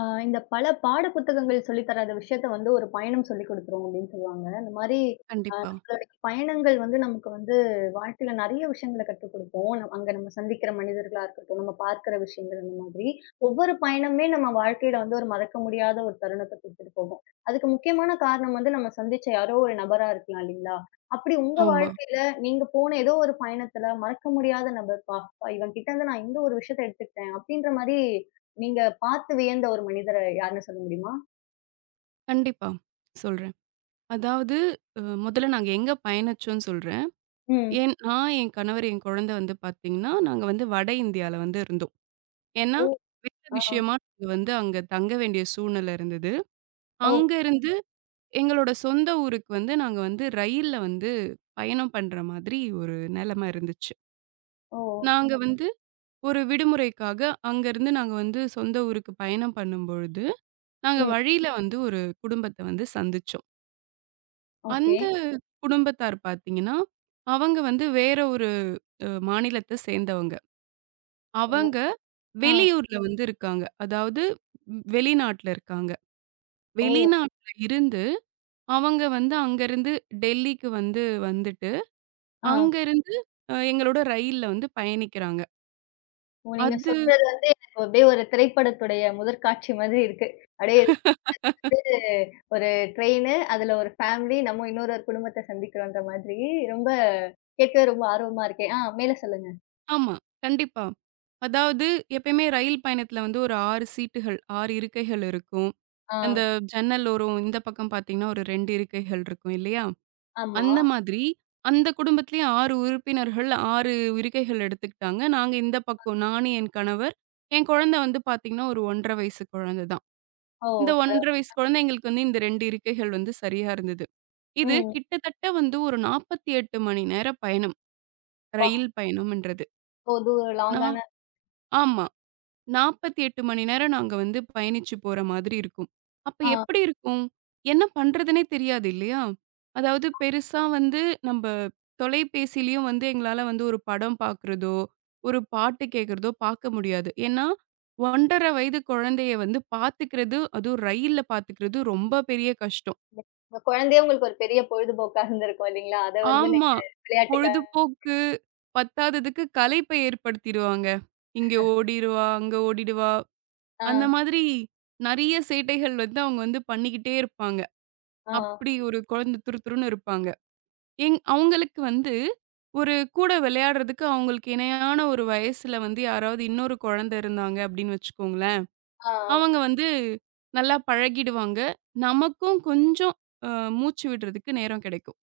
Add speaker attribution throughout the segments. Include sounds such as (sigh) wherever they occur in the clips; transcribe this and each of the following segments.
Speaker 1: ஆ இந்த பல பாட புத்தகங்கள் சொல்லி தராத விஷயத்த வந்து ஒரு பயணம் சொல்லிக் குடுத்துரும் அப்டின்னு சொல்லுவாங்க. அந்த மாரி
Speaker 2: கண்டிப்பா.
Speaker 1: நம்மளுடைய பயணங்கள் வந்து நமக்கு வந்து வாழ்க்கையில நெறைய விஷயங்கள கத்துக் குடுக்கும். அங்க நம்ம சந்திக்கிற மனிதர்களா இருக்கட்டும், நம்ம பார்க்கிற விஷயங்கள் அந்த மாதிரி. ஒவ்வொரு பயணமே நம்ம வாழ்க்கையில வந்து ஒரு மறக்க முடியாத ஒரு தருணத்த குடுத்துட்டு போகும். அதுக்கு முக்கியமான காரணம் வந்து நம்ம சந்திச்ச யாரோ ஒரு நபரா இருக்கலாம் இல்லைங்களா? அப்படி உங்க
Speaker 2: ஆமா.
Speaker 1: வாழ்க்கையில நீங்க போன ஏதோ ஒரு பயணத்துல மறக்க முடியாத நபர், "பா! இவன்கிட்டருந்து நான் இந்த ஒரு விஷயத்த எடுத்துக்கிட்டேன்" அப்படின்ற மாரி நீங்க பார்த்து வியந்த ஒரு மனிதர யாருன்னு சொல்ல முடியுமா?
Speaker 2: கண்டிப்பா. சொல்றேன். அதாவது முதல்ல நாங்க எங்க பயணிச்சோம்னு சொல்றேன்.
Speaker 1: ம்.
Speaker 2: ஏன் நான், என் கணவர், என் குழந்தை வந்து பார்த்தீங்கன்னா, நாங்க வந்து வட இந்தியால வந்து இருந்தோம். ஏன்னா,
Speaker 1: ஓ!
Speaker 2: வேலை
Speaker 1: ஆ.
Speaker 2: விஷயமா நாங்க வந்து அங்க தங்க வேண்டிய சூழ்நிலை இருந்தது.
Speaker 1: ஓ!
Speaker 2: அங்கருந்து எங்களோட சொந்த ஊருக்கு வந்து நாங்க வந்து ரயில்ல வந்து பயணம் பண்ற மாதிரி ஒரு நிலைமை இருந்துச்சு.
Speaker 1: ஓ!
Speaker 2: நாங்க வந்து ஒரு விடுமுறைக்காக அங்கருந்து நாங்க வந்து சொந்த ஊருக்கு பயணம் பண்ணும்பொழுது, நாங்க
Speaker 1: ம்.
Speaker 2: வழியில வந்து ஒரு குடும்பத்த வந்து சந்திச்சோம்.
Speaker 1: ஓகே.
Speaker 2: அந்த குடும்பத்தார் பார்த்தீங்கன்னா, அவங்க வந்து வேற ஒரு மாநிலத்த சேர்ந்தவங்க.
Speaker 1: ஓ!
Speaker 2: அவங்க
Speaker 1: ஆ.
Speaker 2: வெளியூர்ல வந்து இருக்காங்க. அதாவது வெளிநாட்ல இருக்காங்க.
Speaker 1: ஓ!
Speaker 2: வெளிநாட்ல இருந்து அவங்க வந்து அங்கருந்து டெல்லிக்கு வந்து வந்துட்டு,
Speaker 1: ஆ.
Speaker 2: அங்கருந்து எங்களோட ரயில்ல வந்து பயணிக்கிறாங்க.
Speaker 1: ஓ! நீங்க
Speaker 2: அது
Speaker 1: சொல்றது வந்து எனக்கு அப்படியே ஒரு திரைப்படத்துடைய முதற்காட்சி மாதிரி இருக்கு. அப்படியே இது வந்து ஒரு ட்ரெயினு, அதுல ஒரு ஃபேமிலி, நம்ம இன்னொரு ஒரு குடும்பத்த சந்திக்கிறோன்ற மாதிரி ரொம்ப கேட்கவே ரொம்ப ஆர்வமா இருக்கேன். ஆ, மேல சொல்லுங்க.
Speaker 2: ஆமா. கண்டிப்பா. அதாவது எப்பயுமே ரயில் பயணத்துல வந்து ஒரு 6 சீட்டுகள், 6 இருக்கைகள் இருக்கும்.
Speaker 1: ஆ.
Speaker 2: அந்த ஜன்னல் ஓரம் இந்த பக்கம் பார்த்தீங்கன்னா, ஒரு 2 இருக்கைகள் இருக்கும் இல்லையா?
Speaker 1: ஆமா.
Speaker 2: அந்த மாதிரி, அந்த குடும்பத்திலேயே 6 உறுப்பினர்கள், 6 இருக்கைகள் எடுத்துக்கிட்டாங்க. நாங்க இந்த பக்கம் நானு, என் கணவர், என் குழந்தை வந்து பார்த்தீங்கன்னா, ஒரு 1 1/2 வயசு குழந்தை தான்.
Speaker 1: ஓ!
Speaker 2: இந்த
Speaker 1: பரவா
Speaker 2: 1 1/2 வயசு குழந்தை எங்களுக்கு வந்து இந்த 2 இருக்கைகள் வந்து சரியா இருந்தது. இது
Speaker 1: ம்.
Speaker 2: கிட்டத்தட்ட வந்து ஒரு 48 மணி நேர பயணம்.
Speaker 1: அப்பா!
Speaker 2: ரயில் பயணம்ன்றது.
Speaker 1: ஓ! இது ஒரு
Speaker 2: நான்
Speaker 1: லாங்கான
Speaker 2: ஆமா. 48 மணி நேரம் நாங்க வந்து பயணிச்சு போற மாதிரி இருக்கும். அப்ப
Speaker 1: ஆ.
Speaker 2: எப்படி இருக்கும்? என்ன பண்றதுன்னே தெரியாது இல்லையா? அதாவது பெருசா வந்து நம்ப தொலைபேசியிலயும் வந்து எங்களால வந்து ஒரு படம் பார்க்குறதோ, ஒரு பாட்டு கேட்கிறதோ பார்க்க முடியாது. ஏன்னா, 1 1/2 வயது குழந்தைய வந்து பார்த்துக்கிறது, அதுவும் ரயில்ல பார்த்துக்கிறது ரொம்ப பெரிய கஷ்டம்.
Speaker 1: உங்க குழந்தையே உங்களுக்கு ஒரு பெரிய பொழுதுபோக்கா இருந்திருக்கும் இல்லைங்களா? அத வந்து
Speaker 2: ஆமா.
Speaker 1: நீங்க விளையாட்டுக்கா
Speaker 2: பொழுதுபோக்கு பத்தாததுக்கு கலைப்பை ஏற்படுத்திருவாங்க. இங்க ஓடிருவா, அங்க ஓடிடுவா.
Speaker 1: ஆ,
Speaker 2: அந்த மாதிரி நெறைய சேட்டைகள் வந்து அவங்க வந்து பண்ணிக்கிட்டே இருப்பாங்க.
Speaker 1: ஆ, ஆ,
Speaker 2: அப்படி ஒரு குழந்தை துருதுருன்னு இருப்பாங்க. அவங்களுக்கு வந்து ஒரு கூட விளையாடுறதுக்கு அவங்களுக்கு இணையான ஒரு வயசுல வந்து யாராவது இன்னொரு குழந்தை இருந்தாங்க அப்படின்னு வச்சுக்கோங்களேன்.
Speaker 1: ஆ.
Speaker 2: அவங்க வந்து நல்லா பழகிடுவாங்க. நமக்கும் கொஞ்சம் அ மூச்சு விடுறதுக்கு நேரம் கிடைக்கும்.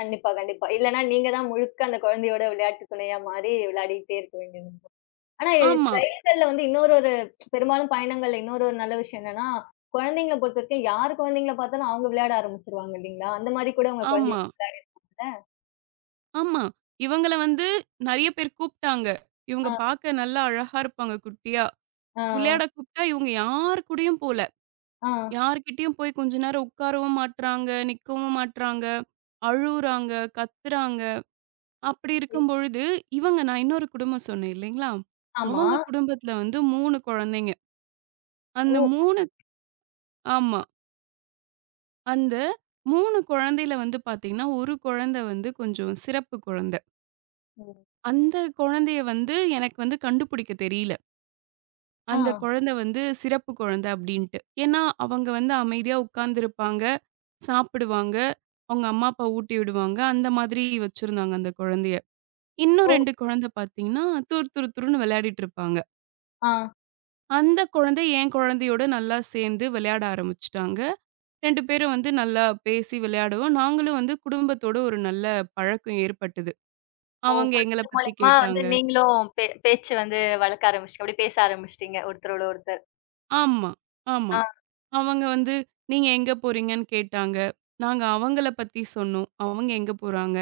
Speaker 1: கண்டிப்பா, கண்டிப்பா. இல்லன்னா நீங்க தான் முழுக்க அந்த குழந்தையோட விளையாட்டு துணையா மாறி விளையாடிட்டே இருக்க வேண்டியது. ஆனா இது
Speaker 2: ஆமா,
Speaker 1: ரயில்கள்ல வந்து இன்னொரு ஒரு பெரும்பாலும் பயணங்கள்ல இன்னொரு ஒரு நல்ல விஷயம் என்னன்னா, குழந்தைங்கள பொறுத்தவரைக்கும் யார் குழந்தைங்கள பார்த்தாலும் அவங்க விளையாட ஆரம்பிச்சுருவாங்க இல்லைங்களா? அந்த மாரி கூட உங்க
Speaker 2: ஆமா,
Speaker 1: குழந்தையோட விளையாடிருக்காங்கல்ல?
Speaker 2: ஆமா. இவங்கள வந்து நெறைய பேர் கூப்ட்டாங்க. இவங்க
Speaker 1: ஆ,
Speaker 2: பாக்க நல்லா அழகா இருப்பாங்க குட்டியா.
Speaker 1: ஆ,
Speaker 2: விளையாட கூப்ட்டா இவங்க யார் கூடயும் போல.
Speaker 1: ஆ.
Speaker 2: யார்கிட்டயும் போய் கொஞ்ச நேரம் உட்காரவும் மாட்றாங்க, நிக்கவும் மாட்றாங்க, அழுவுறாங்க, கத்துறாங்க. அப்படி இருக்கும் பொழுது, இவங்க நான் இன்னொரு குடும்பம் சொன்னேன் இல்லைங்களா?
Speaker 1: ஆமா.
Speaker 2: அவங்க குடும்பத்துல வந்து 3 குழந்தைங்க. அந்த
Speaker 1: ஓ!
Speaker 2: 3 ஆமா. அந்த 3 குழந்தையில வந்து பாத்தீங்கன்னா, 1 குழந்தை வந்து கொஞ்சம் சிறப்பு குழந்தை.
Speaker 1: ம்.
Speaker 2: அந்த குழந்தைய வந்து எனக்கு வந்து கண்டுபிடிக்க தெரியல.
Speaker 1: ஆ.
Speaker 2: அந்த குழந்தை வந்து சிறப்பு குழந்தை அப்படின்ட்டு. ஏன்னா, அவங்க வந்து அமைதியா உட்கார்ந்திருப்பாங்க. சாப்பிடுவாங்க. அவங்க அம்மா, அப்பா ஊட்டி விடுவாங்க. அந்த மாதிரி வச்சிருந்தாங்க அந்த குழந்தைய. இன்னும்
Speaker 1: ஓ!
Speaker 2: 2 குழந்தை பார்த்தீங்கன்னா, துரு துரு துருன்னு விளையாடிட்டு இருப்பாங்க.
Speaker 1: ஆ.
Speaker 2: அந்த குழந்தை என் குழந்தையோட நல்லா சேர்ந்து விளையாட ஆரம்பிச்சுட்டாங்க. 2 பேரும் வந்து நல்லா பேசி விளையாடுவோம். நாங்களும் வந்து குடும்பத்தோட ஒரு நல்ல பழக்கம் ஏற்பட்டது.
Speaker 1: ஓ!
Speaker 2: அவங்க எங்கள
Speaker 1: குழந்தை
Speaker 2: பத்தி
Speaker 1: மூலியமா வந்து
Speaker 2: கேட்டாங்க.
Speaker 1: நீங்களும் பேச்சு வந்து வளர்க்க ஆரம்பிச்சுட்டீங்க. அப்படி பேச ஆரம்பிச்சுட்டீங்க ஒருத்தரோட ஒருத்தர்.
Speaker 2: ஆமா, ஆமா.
Speaker 1: ஆ,
Speaker 2: அவங்க வந்து, "நீங்க எங்க போறீங்கன்னு?" கேட்டாங்க. நாங்க அவங்கள பத்தி சொன்னோம். அவங்க எங்க போறாங்க?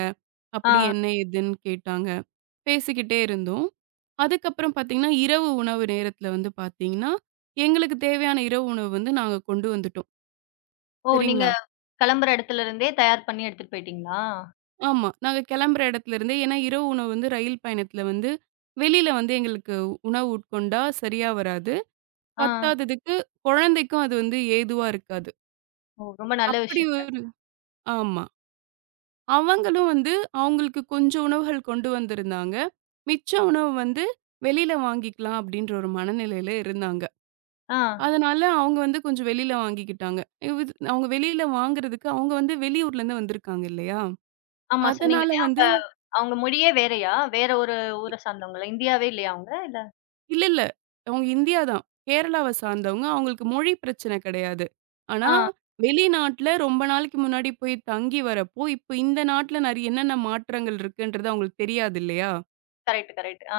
Speaker 2: அப்படி
Speaker 1: ஆ.
Speaker 2: என்ன ஏதுன்னு கேட்டாங்க. பேசிக்கிட்டே இருந்தோம். அதுக்கப்புறம் பார்த்தீங்கன்னா, இரவு உணவு நேரத்தில வந்து பார்த்தீங்கன்னா, எங்களுக்கு தேவையான இரவு உணவு வந்து நாங்க கொண்டு வந்துட்டோம்.
Speaker 1: ஓ! நீங்க
Speaker 2: சரிங்களா?
Speaker 1: கிளம்புற இடத்துல இருந்தே தயார் பண்ணி எடுத்துட்டு போயிட்டீங்களா?
Speaker 2: ஆமா. நாங்க கிளம்புற இடத்துல இருந்தே ஏன்னா இரவு உணவு வந்து ரயில் பயணத்தில வந்து வெளியில வந்து எங்களுக்கு உணவு உட்கொண்டா சரியா வராது.
Speaker 1: ஆ.
Speaker 2: பத்தாததுக்கு குழந்தைக்கும் அது வந்து ஏதுவா இருக்காது.
Speaker 1: ஓ! ரொம்ப நல்ல
Speaker 2: அப்படி
Speaker 1: விஷயங்க.
Speaker 2: ஒரு ஆமா. அவங்களும் வந்து அவங்களுக்கு கொஞ்சம் உணவுகள் கொண்டு வந்திருந்தாங்க. மிச்ச உணவு வந்து வெளியில வாங்கிக்கலாம் அப்படின்ற ஒரு மனநிலையில இருந்தாங்க.
Speaker 1: ஆ.
Speaker 2: அதனால அவங்க வந்து கொஞ்சம் வெளியில வாங்கிக்கிட்டாங்க. இது அவங்க வெளியில வாங்குறதுக்கு அவங்க வந்து வெளியூர்லேருந்து வந்திருக்காங்க இல்லையா?
Speaker 1: ஆமா, சொன்னீங்க
Speaker 2: அதனால
Speaker 1: இல்லையா? அவங்க
Speaker 2: வந்து
Speaker 1: அவங்க மொழியே வேறயா? வேற ஒரு ஊர
Speaker 2: இ-
Speaker 1: சார்ந்தவங்களா? இந்தியாவே இல்லையா அவங்க? இல்ல
Speaker 2: இல்ல, இல்ல. அவங்க இந்தியா தான். கேரளாவ சார்ந்தவங்க. அவங்களுக்கு மொழி பிரச்சனை கிடையாது. ஆனா,
Speaker 1: ஆ,
Speaker 2: வெளிநாட்ல ரொம்ப நாளைக்கு முன்னாடி போய் தங்கி வரப்போ, இப்ப இந்த நாட்ல நெறைய என்னென்ன மாற்றங்கள் இருக்குன்றது அவங்களுக்கு தெரியாது இல்லையா?
Speaker 1: Correct, correct. ஆ.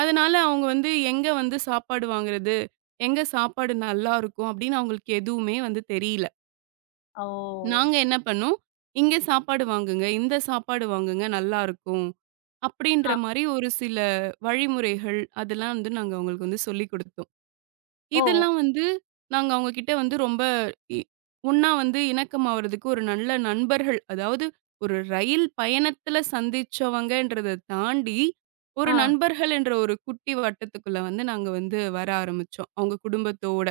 Speaker 2: அதனால அவங்க வந்து எங்க வந்து சாப்பாடு வாங்குறது? எங்க சாப்பாடு நல்லாருக்கும்? அப்படின்னு அவங்களுக்கு எதுவுமே வந்து தெரியல.
Speaker 1: ஓ!
Speaker 2: நாங்க என்ன பண்ணோம், "இங்க சாப்பாடு வாங்குங்க. இந்த சாப்பாடு வாங்குங்க. நல்லாருக்கும்." அப்படின்ற
Speaker 1: ஆ.
Speaker 2: மாரி ஒரு சில வழிமுறைகள், அதெல்லாம் வந்து நாங்க அவங்களுக்கு வந்து சொல்லிக் குடுத்தோம்.
Speaker 1: ஓ!
Speaker 2: இதெல்லாம் வந்து நாங்க அவங்க கிட்ட வந்து ரொம்ப இ ஒண்ணா வந்து இணக்கமாவறதுக்கு ஒரு நல்ல நண்பர்கள், அதாவது ஒரு ரயில் பயணத்துல சந்திச்சவங்கன்றத தாண்டி, ஒரு
Speaker 1: ஆ.
Speaker 2: நண்பர்கள் என்ற ஒரு குட்டி வட்டத்துக்குள்ள வந்து நாங்க வந்து வர ஆரம்பிச்சோம், அவங்க குடும்பத்தோட.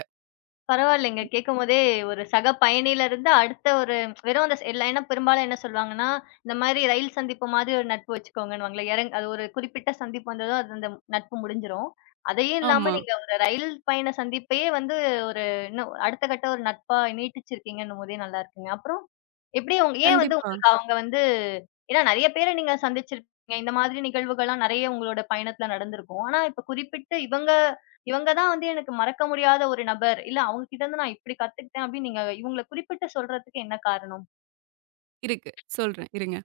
Speaker 1: பரவாயில்லைங்க. கேட்கும்போதே ஒரு சக பயணியில இருந்து அடுத்த ஒரு வெறும் அந்த எல்ல ஏன்னா பெரும்பாலும் என்ன சொல்வாங்கன்னா, இந்த மாரி ரயில் சந்திப்பு மாதிரி ஒரு நட்பு வச்சுக்கோங்கன்னுவாங்கல்ல. அது ஒரு குறிப்பிட்ட சந்திப்பு வந்ததும் அது அந்த நட்பு முடிஞ்சிரும். அதையும் இல்லாம
Speaker 2: ஆமா.
Speaker 1: நீங்க ஒரு ரயில் பயண சந்திப்பையே வந்து ஒரு இன்னும் அடுத்த கட்ட ஒரு நட்பா நீட்டிச்சிருக்கீங்கன்னும் போதே நல்லா இருக்குங்க. அப்புறம் எப்படி உங்க ஏன் வந்து
Speaker 2: கண்டிப்பா.
Speaker 1: உங்களுக்கு அவங்க வந்து ஏன்னா நெறைய பேர நீங்க சந்திச்சிருப்பீங்க. இந்த மாதிரி நிகழ்வுகள்லாம் நெறைய உங்களோட பயணத்துல நடந்திருக்கும். ஆனா இப்ப குறிப்பிட்டு இவங்க இவங்க தான் வந்து எனக்கு மறக்க முடியாத ஒரு நபர். இல்ல அவங்க கிட்ட இருந்து நான் இப்படி கத்துக்கிட்டேன் அப்படின்னு நீங்க இவங்கள குறிப்பிட்டு சொல்றதுக்கு என்ன காரணம்?
Speaker 2: இருக்கு. சொல்றேன். இருங்க.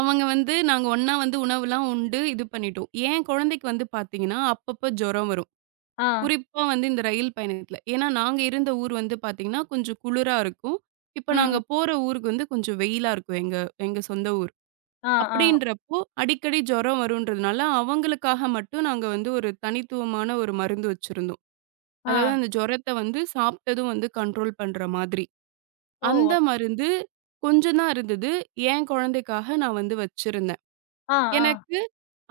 Speaker 2: அவங்க வந்து நாங்க ஒண்ணா வந்து உணவுலாம் உண்டு இது பண்ணிட்டோம். என் குழந்தைக்கு வந்து பார்த்தீங்கன்னா, அப்பப்போ ஜுரம் வரும்.
Speaker 1: ஆ.
Speaker 2: குறிப்பா வந்து இந்த ரயில் பயணத்தில. ஏன்னா, நாங்க இருந்த ஊர் வந்து பார்த்தீங்கன்னா, கொஞ்சம் குளிரா இருக்கும். இப்ப நாங்க
Speaker 1: ம்.
Speaker 2: போற ஊருக்கு வந்து கொஞ்சம் வெயிலா இருக்கும். எங்க எங்க சொந்த ஊர்.
Speaker 1: ஆ, ஆ,
Speaker 2: அப்படின்றப்போ அடிக்கடி ஜுரம் வருன்றதுனால, அவங்களுக்காக மட்டும் நாங்க வந்து ஒரு தனித்துவமான ஒரு மருந்து வச்சிருந்தோம். அதாவது
Speaker 1: ஆ.
Speaker 2: அந்த ஜுரத்த வந்து சாப்பிட்டதும் வந்து கண்ட்ரோல் பண்ற மாதிரி.
Speaker 1: ஓ!
Speaker 2: அந்த மருந்து கொஞ்சம் தான் இருந்தது. என் குழந்தைக்காக நான் வந்து வச்சிருந்தேன்.
Speaker 1: ஆ, ஆ,
Speaker 2: எனக்கு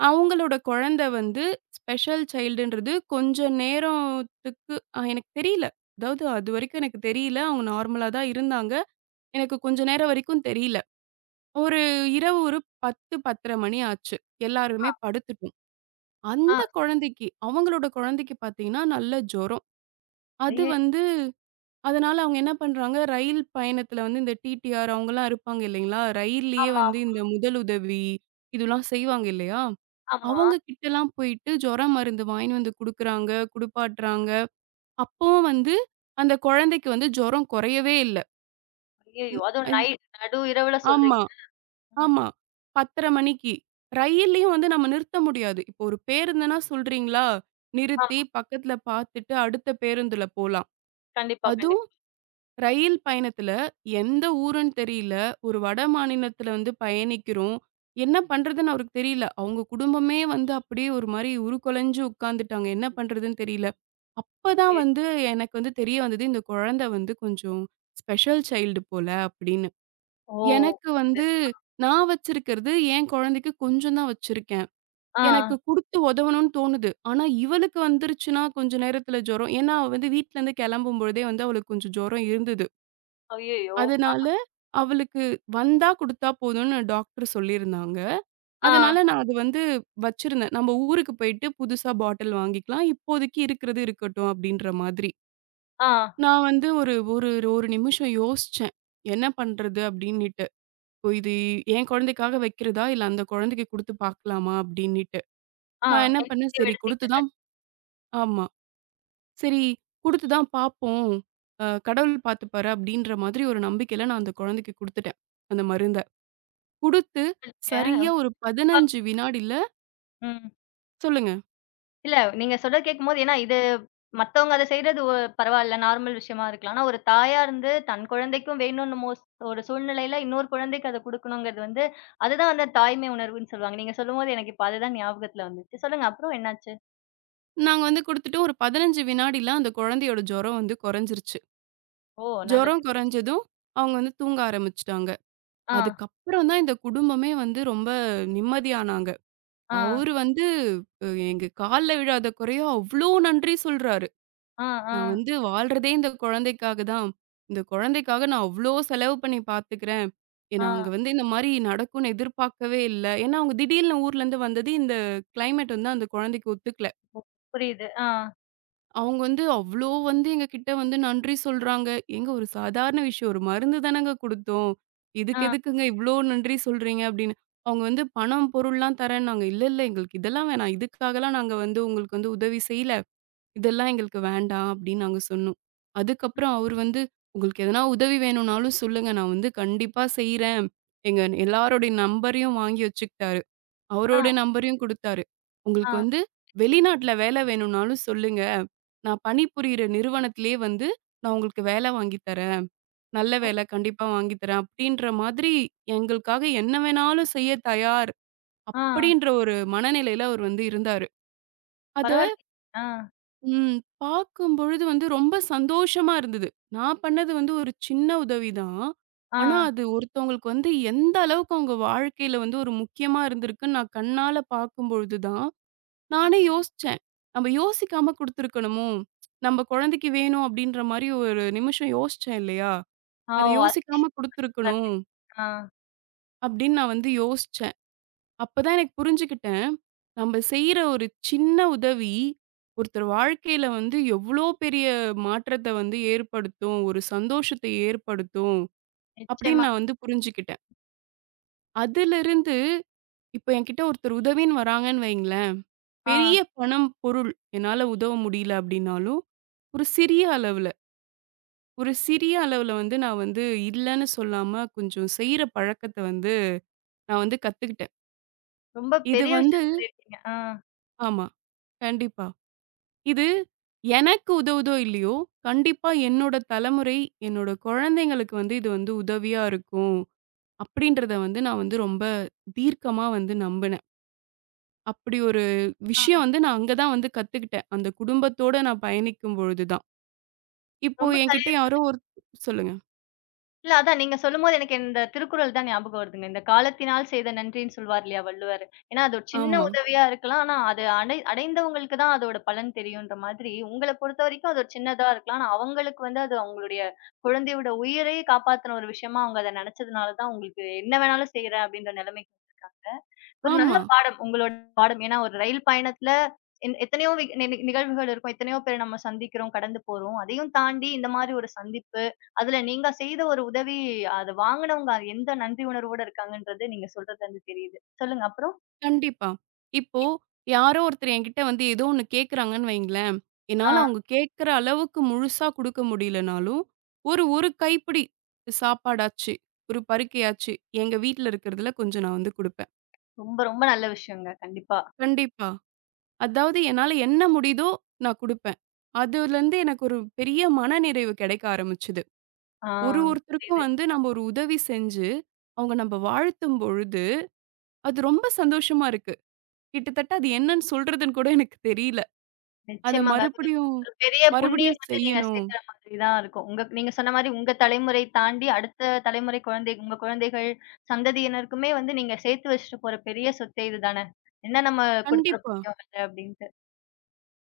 Speaker 2: அவங்களோட குழந்தை வந்து ஸ்பெஷல் சைல்டுன்றது கொஞ்சம் நேரத்துக்கு எனக்கு தெரியல. அதாவது அதுவரைக்கும் எனக்கு தெரியல. அவங்க நார்மலா தான் இருந்தாங்க. எனக்கு கொஞ்ச நேரம் வரைக்கும் தெரியல. ஒரு இரவு ஒரு 10, 10:30 மணி ஆச்சு. எல்லாருமே படுத்துட்டோம்.
Speaker 1: ஆ.
Speaker 2: அந்த குழந்தைக்கு, அவங்களோட குழந்தைக்கு பார்த்தீங்கன்னா, நல்ல ஜுரம். அது
Speaker 1: ஐயயோ!
Speaker 2: வந்து அதனால அவங்க என்ன பண்றாங்க, ரயில் பயணத்துல வந்து இந்த டிடிஆர் அவங்கலாம் இருப்பாங்க இல்லைங்களா? ரயில்லயே
Speaker 1: ஆமா,
Speaker 2: வந்து இந்த முதலுதவி இதெல்லாம் செய்வாங்க இல்லையா?
Speaker 1: ஆமா.
Speaker 2: அவங்க கிட்டலாம் போயிட்டு ஜுர மருந்து வாங்கின்னு வந்து குடுக்குறாங்க, குடுப்பாட்டுறாங்க. அப்பவும் வந்து அந்த குழந்தைக்கு வந்து ஜுரம் குறையவே இல்ல.
Speaker 1: ஐயயோ!
Speaker 2: ம்
Speaker 1: அதுவும்
Speaker 2: அந்
Speaker 1: நைட் நடு இரவுல சொல்றீங்க.
Speaker 2: ஆமா,
Speaker 1: ம்.
Speaker 2: ஆமா. 10:30 மணிக்கு. ரயில்லயும் வந்து நம்ம நிறுத்த முடியாது. இப்போ ஒரு பேருந்துன்னா சொல்றீங்களா, நிறுத்தி
Speaker 1: ஆமா.
Speaker 2: பக்கத்துல பார்த்துட்டு அடுத்த பேருந்துல போலாம்.
Speaker 1: கண்டிப்பா,
Speaker 2: அது
Speaker 1: கண்டிப்பா.
Speaker 2: ரயில் பயணத்துல எந்த ஊருன்னு தெரியல. ஒரு வட மாநிலத்துல வந்து பயணிக்கிறோம். என்ன பண்றதுன்னு அவருக்கு தெரியல. அவங்க குடும்பமே வந்து அப்படியே ஒரு மாரி உருக்குலைஞ்சு உட்காந்துட்டாங்க. என்ன பண்றதுன்னு தெரியல. அப்பதான்
Speaker 1: ஐயோ!
Speaker 2: வந்து எனக்கு வந்து தெரிய வந்தது, இந்த குழந்தை வந்து கொஞ்சம் ஸ்பெஷல் சைல்டு போல அப்படின்னு.
Speaker 1: ஓ!
Speaker 2: எனக்கு
Speaker 1: இது.
Speaker 2: வந்து நான் வச்சிருக்கிறது என் குழந்தைக்கு கொஞ்சம் தான் வச்சிருக்கேன்.
Speaker 1: ஆ.
Speaker 2: எனக்கு குடுத்து உதவணும்னு தோணுது. ஆனா இவளுக்கு வந்துருச்சுன்னா கொஞ்ச நேரத்துல ஜுரம். ஏன்னா அவ வந்து வீட்லருந்து கிளம்பும் பொழுதே வந்து அவளுக்கு கொஞ்சம் ஜுரம் இருந்தது.
Speaker 1: ஐயய்யோ!
Speaker 2: அதனால அவளுக்கு வந்தா குடுத்தா போதும்னு டாக்டர் சொல்லியிருந்தாங்க.
Speaker 1: ஆ,
Speaker 2: அதனால நான் அது வந்து வச்சிருந்தேன். நம்ம ஊருக்கு போயிட்டு புதுசா பாட்டில் வாங்கிக்கலாம். இப்போதைக்கு இருக்கிறது இருக்கட்டும் அப்டின்ற மாதிரி.
Speaker 1: ஆ,
Speaker 2: நான் வந்து ஒரு ஒரு ஒரு நிமிஷம் யோசிச்சேன். என்ன பண்றது அப்டின்னுட்டு. இப்போ இது என் குழந்தைக்காக வைக்கிறதா? இல்ல அந்த குழந்தைக்கு குடுத்து பார்க்கலாமா? அப்டின்னுட்டு.
Speaker 1: ஆ.
Speaker 2: நான் என்ன
Speaker 1: என்ன
Speaker 2: பண்ணேன்,
Speaker 1: முடிவு
Speaker 2: சரி
Speaker 1: எடுத்தீங்க?
Speaker 2: குடுத்து தான் ஆமா. சரி குடுத்து தான் பார்ப்போம். கடவுள் பார்த்துப்பாரு அப்டின்ற மாதிரி ஒரு நம்பிக்கையில நான் அந்த குழந்தைக்கு குடுத்துட்டேன். அந்த மருந்த. குடுத்து, சரியா ஒரு 15 வினாடில
Speaker 1: ம்.
Speaker 2: சொல்லுங்க.
Speaker 1: இல்ல, நீங்க சொல்றத கேட்கும்போது ஏன்னா இது மத்தவங்க அத செய்றது ஒ பரவால்ல. நார்மல் விஷயமா இருக்கலாம். ஆனா ஒரு தாயா இருந்து தன் குழந்தைக்கும் வேணும்ன்னும் ஒரு சூழ்நிலையில இன்னொரு குழந்தைக்கு அத குடுக்கணுங்கிறது வந்து, அதுதான் வந்து தாய்மை உணர்வுன்னு சொல்லுவாங்க. நீங்க சொல்லும்போது எனக்கு இப்ப அதுதான் ஞாபகத்துல வந்துச்சு. சொல்லுங்க அப்புறம் என்னாச்சு?
Speaker 2: நாங்க வந்து குடுத்துட்டு ஒரு 15 வினாடில அந்த குழந்தையோட ஜுரம் வந்து குறைஞ்சிருச்சு.
Speaker 1: ஓ! நல்லது.
Speaker 2: ஜுரம் குறைஞ்சதும், அவங்க வந்து தூங்க ஆரம்பிச்சுட்டாங்க.
Speaker 1: ஆ,
Speaker 2: அதுக்கப்புறம் தான் இந்த குடும்பமே வந்து ரொம்ப நிம்மதியானாங்க.
Speaker 1: ஆ,
Speaker 2: அவரு வந்து எங்க கால்ல விழாத குறையா அவ்ளோ நன்றி சொல்றாரு.
Speaker 1: ஆ, ஆ,
Speaker 2: நான் வந்து வாழ்றதே இந்த குழந்தைக்காக தான். இந்த குழந்தைக்காக நான் அவ்ளோ செலவு பண்ணி பார்த்துக்கிறேன். நாங்க
Speaker 1: ஆ.
Speaker 2: வந்து இந்த மாரி நடக்கும்னு எதிர்பார்க்கவே இல்ல. ஏன்னா, அவங்க திடீர்னு ஊர்லேருந்து வந்தது இந்த கிளைமேட் வந்து அந்த குழந்தைக்கு ஒத்துக்கல.
Speaker 1: புரியுது. ஆ,
Speaker 2: அவங்க வந்து அவ்ளோ வந்து எங்ககிட்ட வந்து நன்றி சொல்றாங்க. ஏங்க ஒரு சாதாரண விஷயம். ஒரு மருந்து தானங்க குடுத்தோம்.
Speaker 1: ஆ,
Speaker 2: இதுக்கு எதுக்குங்க இவ்ளோ நன்றி சொல்றீங்க அப்படின்னு. அவங்க வந்து பணம், பொருள்லாம் தரேன்னாங்க. இல்ல, இல்ல எங்களுக்கு இதெல்லாம் வேணாம். இதுக்காகலாம் நாங்க வந்து உங்களுக்கு வந்து உதவி செய்யல. இதெல்லாம் எங்களுக்கு வேண்டாம் அப்படின்னு நாங்க சொன்னோம். அதுக்கப்புறம் அவரு வந்து, உங்களுக்கு எதனா உதவி வேணும்னாலும் சொல்லுங்க. நான் வந்து கண்டிப்பா செய்றேன். எங்க எல்லாருடைய நம்பரையும் வாங்கி வச்சுக்கிட்டாரு.
Speaker 1: ஆ,
Speaker 2: அவரோட நம்பரையும் குடுத்தாரு.
Speaker 1: ஆ,
Speaker 2: உங்களுக்கு வந்து வெளிநாட்டுல வேலை வேணும்னாலும் சொல்லுங்க. நான் பணிபுரியிற நிறுவனத்திலேயே வந்து நான் உங்களுக்கு வேலை வாங்கி தரேன். நல்ல
Speaker 1: ஓ!
Speaker 2: வேலை கண்டிப்பா வாங்கி தரேன். அப்படின்ற மாதிரி எங்களுக்காக என்ன வேணாலும் செய்ய தயார்.
Speaker 1: ஆ.
Speaker 2: அப்படின்ற ஒரு மனநிலையில அவர் வந்து இருந்தாரு. அத
Speaker 1: பரவாயில்லையே! ஆ,
Speaker 2: ம். பார்க்கும்பொழுது வந்து ரொம்ப சந்தோஷமா இருந்தது. நான் பண்ணது வந்து ஒரு சின்ன உதவிதான். ஆனா,
Speaker 1: ஆ.
Speaker 2: அது ஒருத்தவங்களுக்கு வந்து எந்த அளவுக்கு அவங்க வாழ்க்கையில வந்து ஒரு முக்கியமா இருந்திருக்குன்னு நான் கண்ணால பார்க்கும்பொழுது தான், நானே யோசிச்சேன். நம்ம யோசிக்காம குடுத்துருக்கணுமோ! நம்ம குழந்தைக்கு வேணும் அப்பிடின்ற மாரி ஒரு நிமிஷம் யோசிச்சேன் இல்லயா!
Speaker 1: ஆ,
Speaker 2: அத
Speaker 1: ஓ!
Speaker 2: யோசிக்காம
Speaker 1: அதுவே
Speaker 2: குடுத்துருக்கணும்.
Speaker 1: (laughs) ஆ,
Speaker 2: அப்பிடின்னு நான் வந்து யோசிச்சேன். அப்பதான் எனக்கு புரிஞ்சுக்கிட்டேன். நம்ப செய்ற ஒரு சின்ன உதவி, ஒருத்தர் வாழ்க்கையில வந்து எவ்ளோ பெரிய மாற்றத்த வந்து ஏற்படுத்தும். ஒரு சந்தோஷத்த ஏற்படுத்தும். அப்படின்னு
Speaker 1: நிச்சயமா.
Speaker 2: நான் வந்து புரிஞ்சுக்கிட்டேன். அதிலிருந்து இப்ப என்கிட்ட ஒருத்தர் உதவின்னு வராங்கன்னு வைங்களேன்,
Speaker 1: ஆ.
Speaker 2: பெரிய பணம், பொருள் என்னால உதவ முடியல அப்படின்னாலும், ஒரு சிறிய அளவுல ஒரு சிறிய அளவுல வந்து நான் வந்து இல்லன்னு சொல்லாம கொஞ்சம் செய்ற பழக்கத்த வந்து நான் வந்து கத்துக்கிட்டேன்.
Speaker 1: ரொம்ப
Speaker 2: இது
Speaker 1: பெரிய
Speaker 2: வந்து
Speaker 1: விஷயம் சொல்லியிருக்கீங்க. ஆ,
Speaker 2: ஆமா. கண்டிப்பா. இது எனக்கு உதவுதோ இல்லையோ, கண்டிப்பா என்னோட தலைமுறை, என்னோட குழந்தைங்களுக்கு வந்து இது வந்து உதவியா இருக்கும். அப்படின்றத வந்து நான் வந்து ரொம்ப தீர்க்கமா வந்து நம்பினேன். அப்படி ஒரு
Speaker 1: ஆ.
Speaker 2: விஷயம் வந்து நான் அங்க தான் வந்து கத்துக்கிட்டேன். அந்த குடும்பத்தோட நான் பயணிக்கும் பொழுது தான். இப்போ
Speaker 1: ரொம்ப
Speaker 2: என்கிட்ட யாரோ ஒரு சொல்லுங்க.
Speaker 1: இல்ல அதான் நீங்க சொல்லும்போது எனக்கு இந்த திருக்குறள் தான் ஞாபகம் வருதுங்க. இந்த காலத்தினால் செய்த நன்றின்னு சொல்வார் இல்லையா வள்ளுவர். ஏன்னா அது ஒரு சின்ன
Speaker 2: ஆமா,
Speaker 1: உதவியா இருக்கலாம். ஆனா அது அடைந்தவங்களுக்கு தான் அதோட பலன் தெரியுன்ற மாதிரி, உங்கள பொறுத்த வரைக்கும் அது ஒரு சின்னதா இருக்கலாம். ஆனா அவங்களுக்கு வந்து அது அவங்களுடைய குழந்தையோட உயிரையே காப்பாத்துன ஒரு விஷயமா அவங்க அத நெனச்சதுனால தான் உங்களுக்கு என்ன வேணாலும் செய்றேன் அப்படின்ற நிலைமைக்கு ஒரு நல்ல
Speaker 2: ஆமா.
Speaker 1: பாடம். உங்களோட பாடம். ஏன்னா ஒரு ரயில் பயணத்துல என் எத்தனையோ நிகழ்வுகள் இருக்கும். எத்தனையோ பேர நம்ம சந்திக்கிறோம், கடந்து போறோம். அதையும் தாண்டி இந்த மாரி ஒரு சந்திப்பு, அதுல நீங்க செய்த ஒரு உதவி, அத வாங்குனவங்க எந்த நன்றி உணர்வோட இருக்காங்கன்றது நீங்க சொல்றதுலருந்து தெரியுது. சொல்லுங்க அப்புறம்?
Speaker 2: கண்டிப்பா. இப்போ யாரோ ஒருத்தர் என்கிட்ட வந்து ஏதோ ஒண்ணு கேட்குறாங்கன்னு வைங்களேன்,
Speaker 1: ஆ,
Speaker 2: என்னால அவங்க கேட்குற அளவுக்கு முழுசா குடுக்க முடியலனாலும், ஒரு ஒரு கைப்பிடி சாப்பாடாச்சு, ஒரு பருக்கையாச்சு, எங்க வீட்ல இருக்கிறதுல கொஞ்சம் நான் வந்து குடுப்பேன்.
Speaker 1: ரொம்ப ரொம்ப நல்ல விஷயங்க. கண்டிப்பா.
Speaker 2: கண்டிப்பா. அதாவது என்னால என்ன முடியுதோ நான் குடுப்பேன். அதுலருந்து எனக்கு ஒரு பெரிய மனநிறைவு கிடைக்க ஆரம்பிச்சது.
Speaker 1: ஆ.
Speaker 2: ஒருத்தருக்கும் வந்து நம்ம ஒரு உதவி செஞ்சு, அவங்க நம்ப வாழ்த்தும் பொழுது, அது ரொம்ப சந்தோஷமா இருக்கு. கிட்டத்தட்ட அது என்னன்னு சொல்றதுன்னு கூட எனக்கு தெரியல. அத
Speaker 1: நிச்சயமாங்க. அது
Speaker 2: மறுபடியும்
Speaker 1: ஒரு பெரிய புண்ணியம்
Speaker 2: மறுபடியும்
Speaker 1: வந்து நீங்க
Speaker 2: செய்யணும்.
Speaker 1: சேர்க்கிற மாதிரி தான் இருக்கும். உங்க நீங்க சொன்ன மாரி உங்க தலைமுறை தாண்டி அடுத்த தலைமுறை குழந்தை உங்க குழந்தைகள், சந்ததியினருக்குமே வந்து நீங்க சேர்த்து வச்சுட்டு போற பெரிய சொத்தே இதுதானே! என்ன நம்ம குடுத்துற
Speaker 2: கண்டிப்பா.
Speaker 1: முடியும் அத அப்பிடின்ட்டு.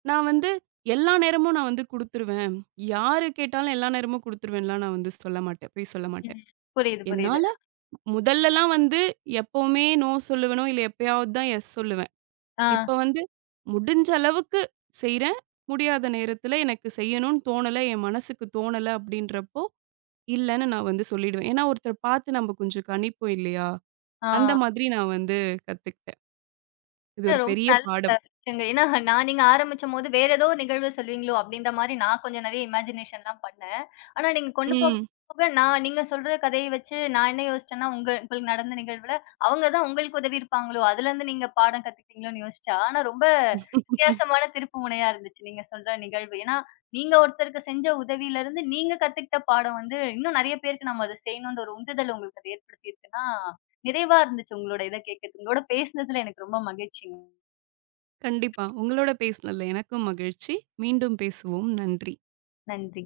Speaker 2: நான் வந்து எல்லா நேரமும் நான் வந்து குடுத்துருவேன். யாரு கேட்டாலும் எல்லா நேரமும் குடுத்துருவேன்லாம் நான் வந்து சொல்ல மாட்டேன். பொய் சொல்ல மாட்டேன்.
Speaker 1: ம். புரியுது, புரியுது.
Speaker 2: என்னால முதல்லலாம் வந்து எப்பவுமே நோ சொல்லுவேனோ, இல்ல எப்பயாவது தான் எஸ் சொல்லுவேன்.
Speaker 1: ஆ,
Speaker 2: இப்ப வந்து முடிஞ்ச அளவுக்கு செய்றேன். முடியாத நேரத்துல எனக்கு செய்யணும்னு தோணல, என் மனசுக்கு தோணல அப்படின்றப்போ, இல்லன்னு நான் வந்து சொல்லிடுவேன். ஏன்னா ஒருத்தர பார்த்து நம்ம கொஞ்சம் கணிப்போம் இல்லையா?
Speaker 1: ஆ.
Speaker 2: அந்த மாதிரி நான் வந்து கத்துக்கிட்டேன். இது ஒரு
Speaker 1: ரொம்ப
Speaker 2: பெரிய
Speaker 1: நல்ல
Speaker 2: பாடம்.
Speaker 1: விஷயங்க. ஏன்னா நீங்க ஆரம்பிச்சம்போது வேற ஏதோ ஒரு நிகழ்வு சொல்லுவீங்களோ! அப்டின்ற மாரி நான் கொஞ்சம் நெறைய இமேஜினேஷன்லாம் பண்ணேன். ஆனா நீங்க கொண்டு போக
Speaker 2: ம்.
Speaker 1: போக நான் நீங்க சொல்ற கதைய வச்சு நான் என்ன யோசிச்சேன்னா, உங்களுக்கு நடந்த நிகழ்வுல அவங்க தான் உங்களுக்கு உதவி இருப்பாங்களோ! அதுலருந்து நீங்க பாடம் கத்துக்கிட்டீங்களோன்னு யோசிச்சா, ஆனா ரொம்ப வித்தியாசமான திருப்பு முனையா இருந்துச்சு நீங்க சொல்ற நிகழ்வு. ஏன்னா, நீங்க ஒருத்தருக்கு செஞ்ச உதவியிலருந்து நீங்க கத்துக்கிட்ட பாடம் வந்து இன்னும் நெறைய பேருக்கு நம்ம அத செய்யணுன்ற ஒரு உந்துதல் உங்களுக்கு அது ஏற்படுத்தியிருக்குன்னா, நிறைவா இருந்துச்சு உங்களோட இத கேட்கறதுக்கு. உங்களோட பேசினதுல எனக்கு ரொம்ப மகிழ்ச்சிங்க.
Speaker 2: கண்டிப்பா. உங்களோட பேசினதுல எனக்கும் மகிழ்ச்சி. மீண்டும் பேசுவோம். நன்றி.
Speaker 1: நன்றி.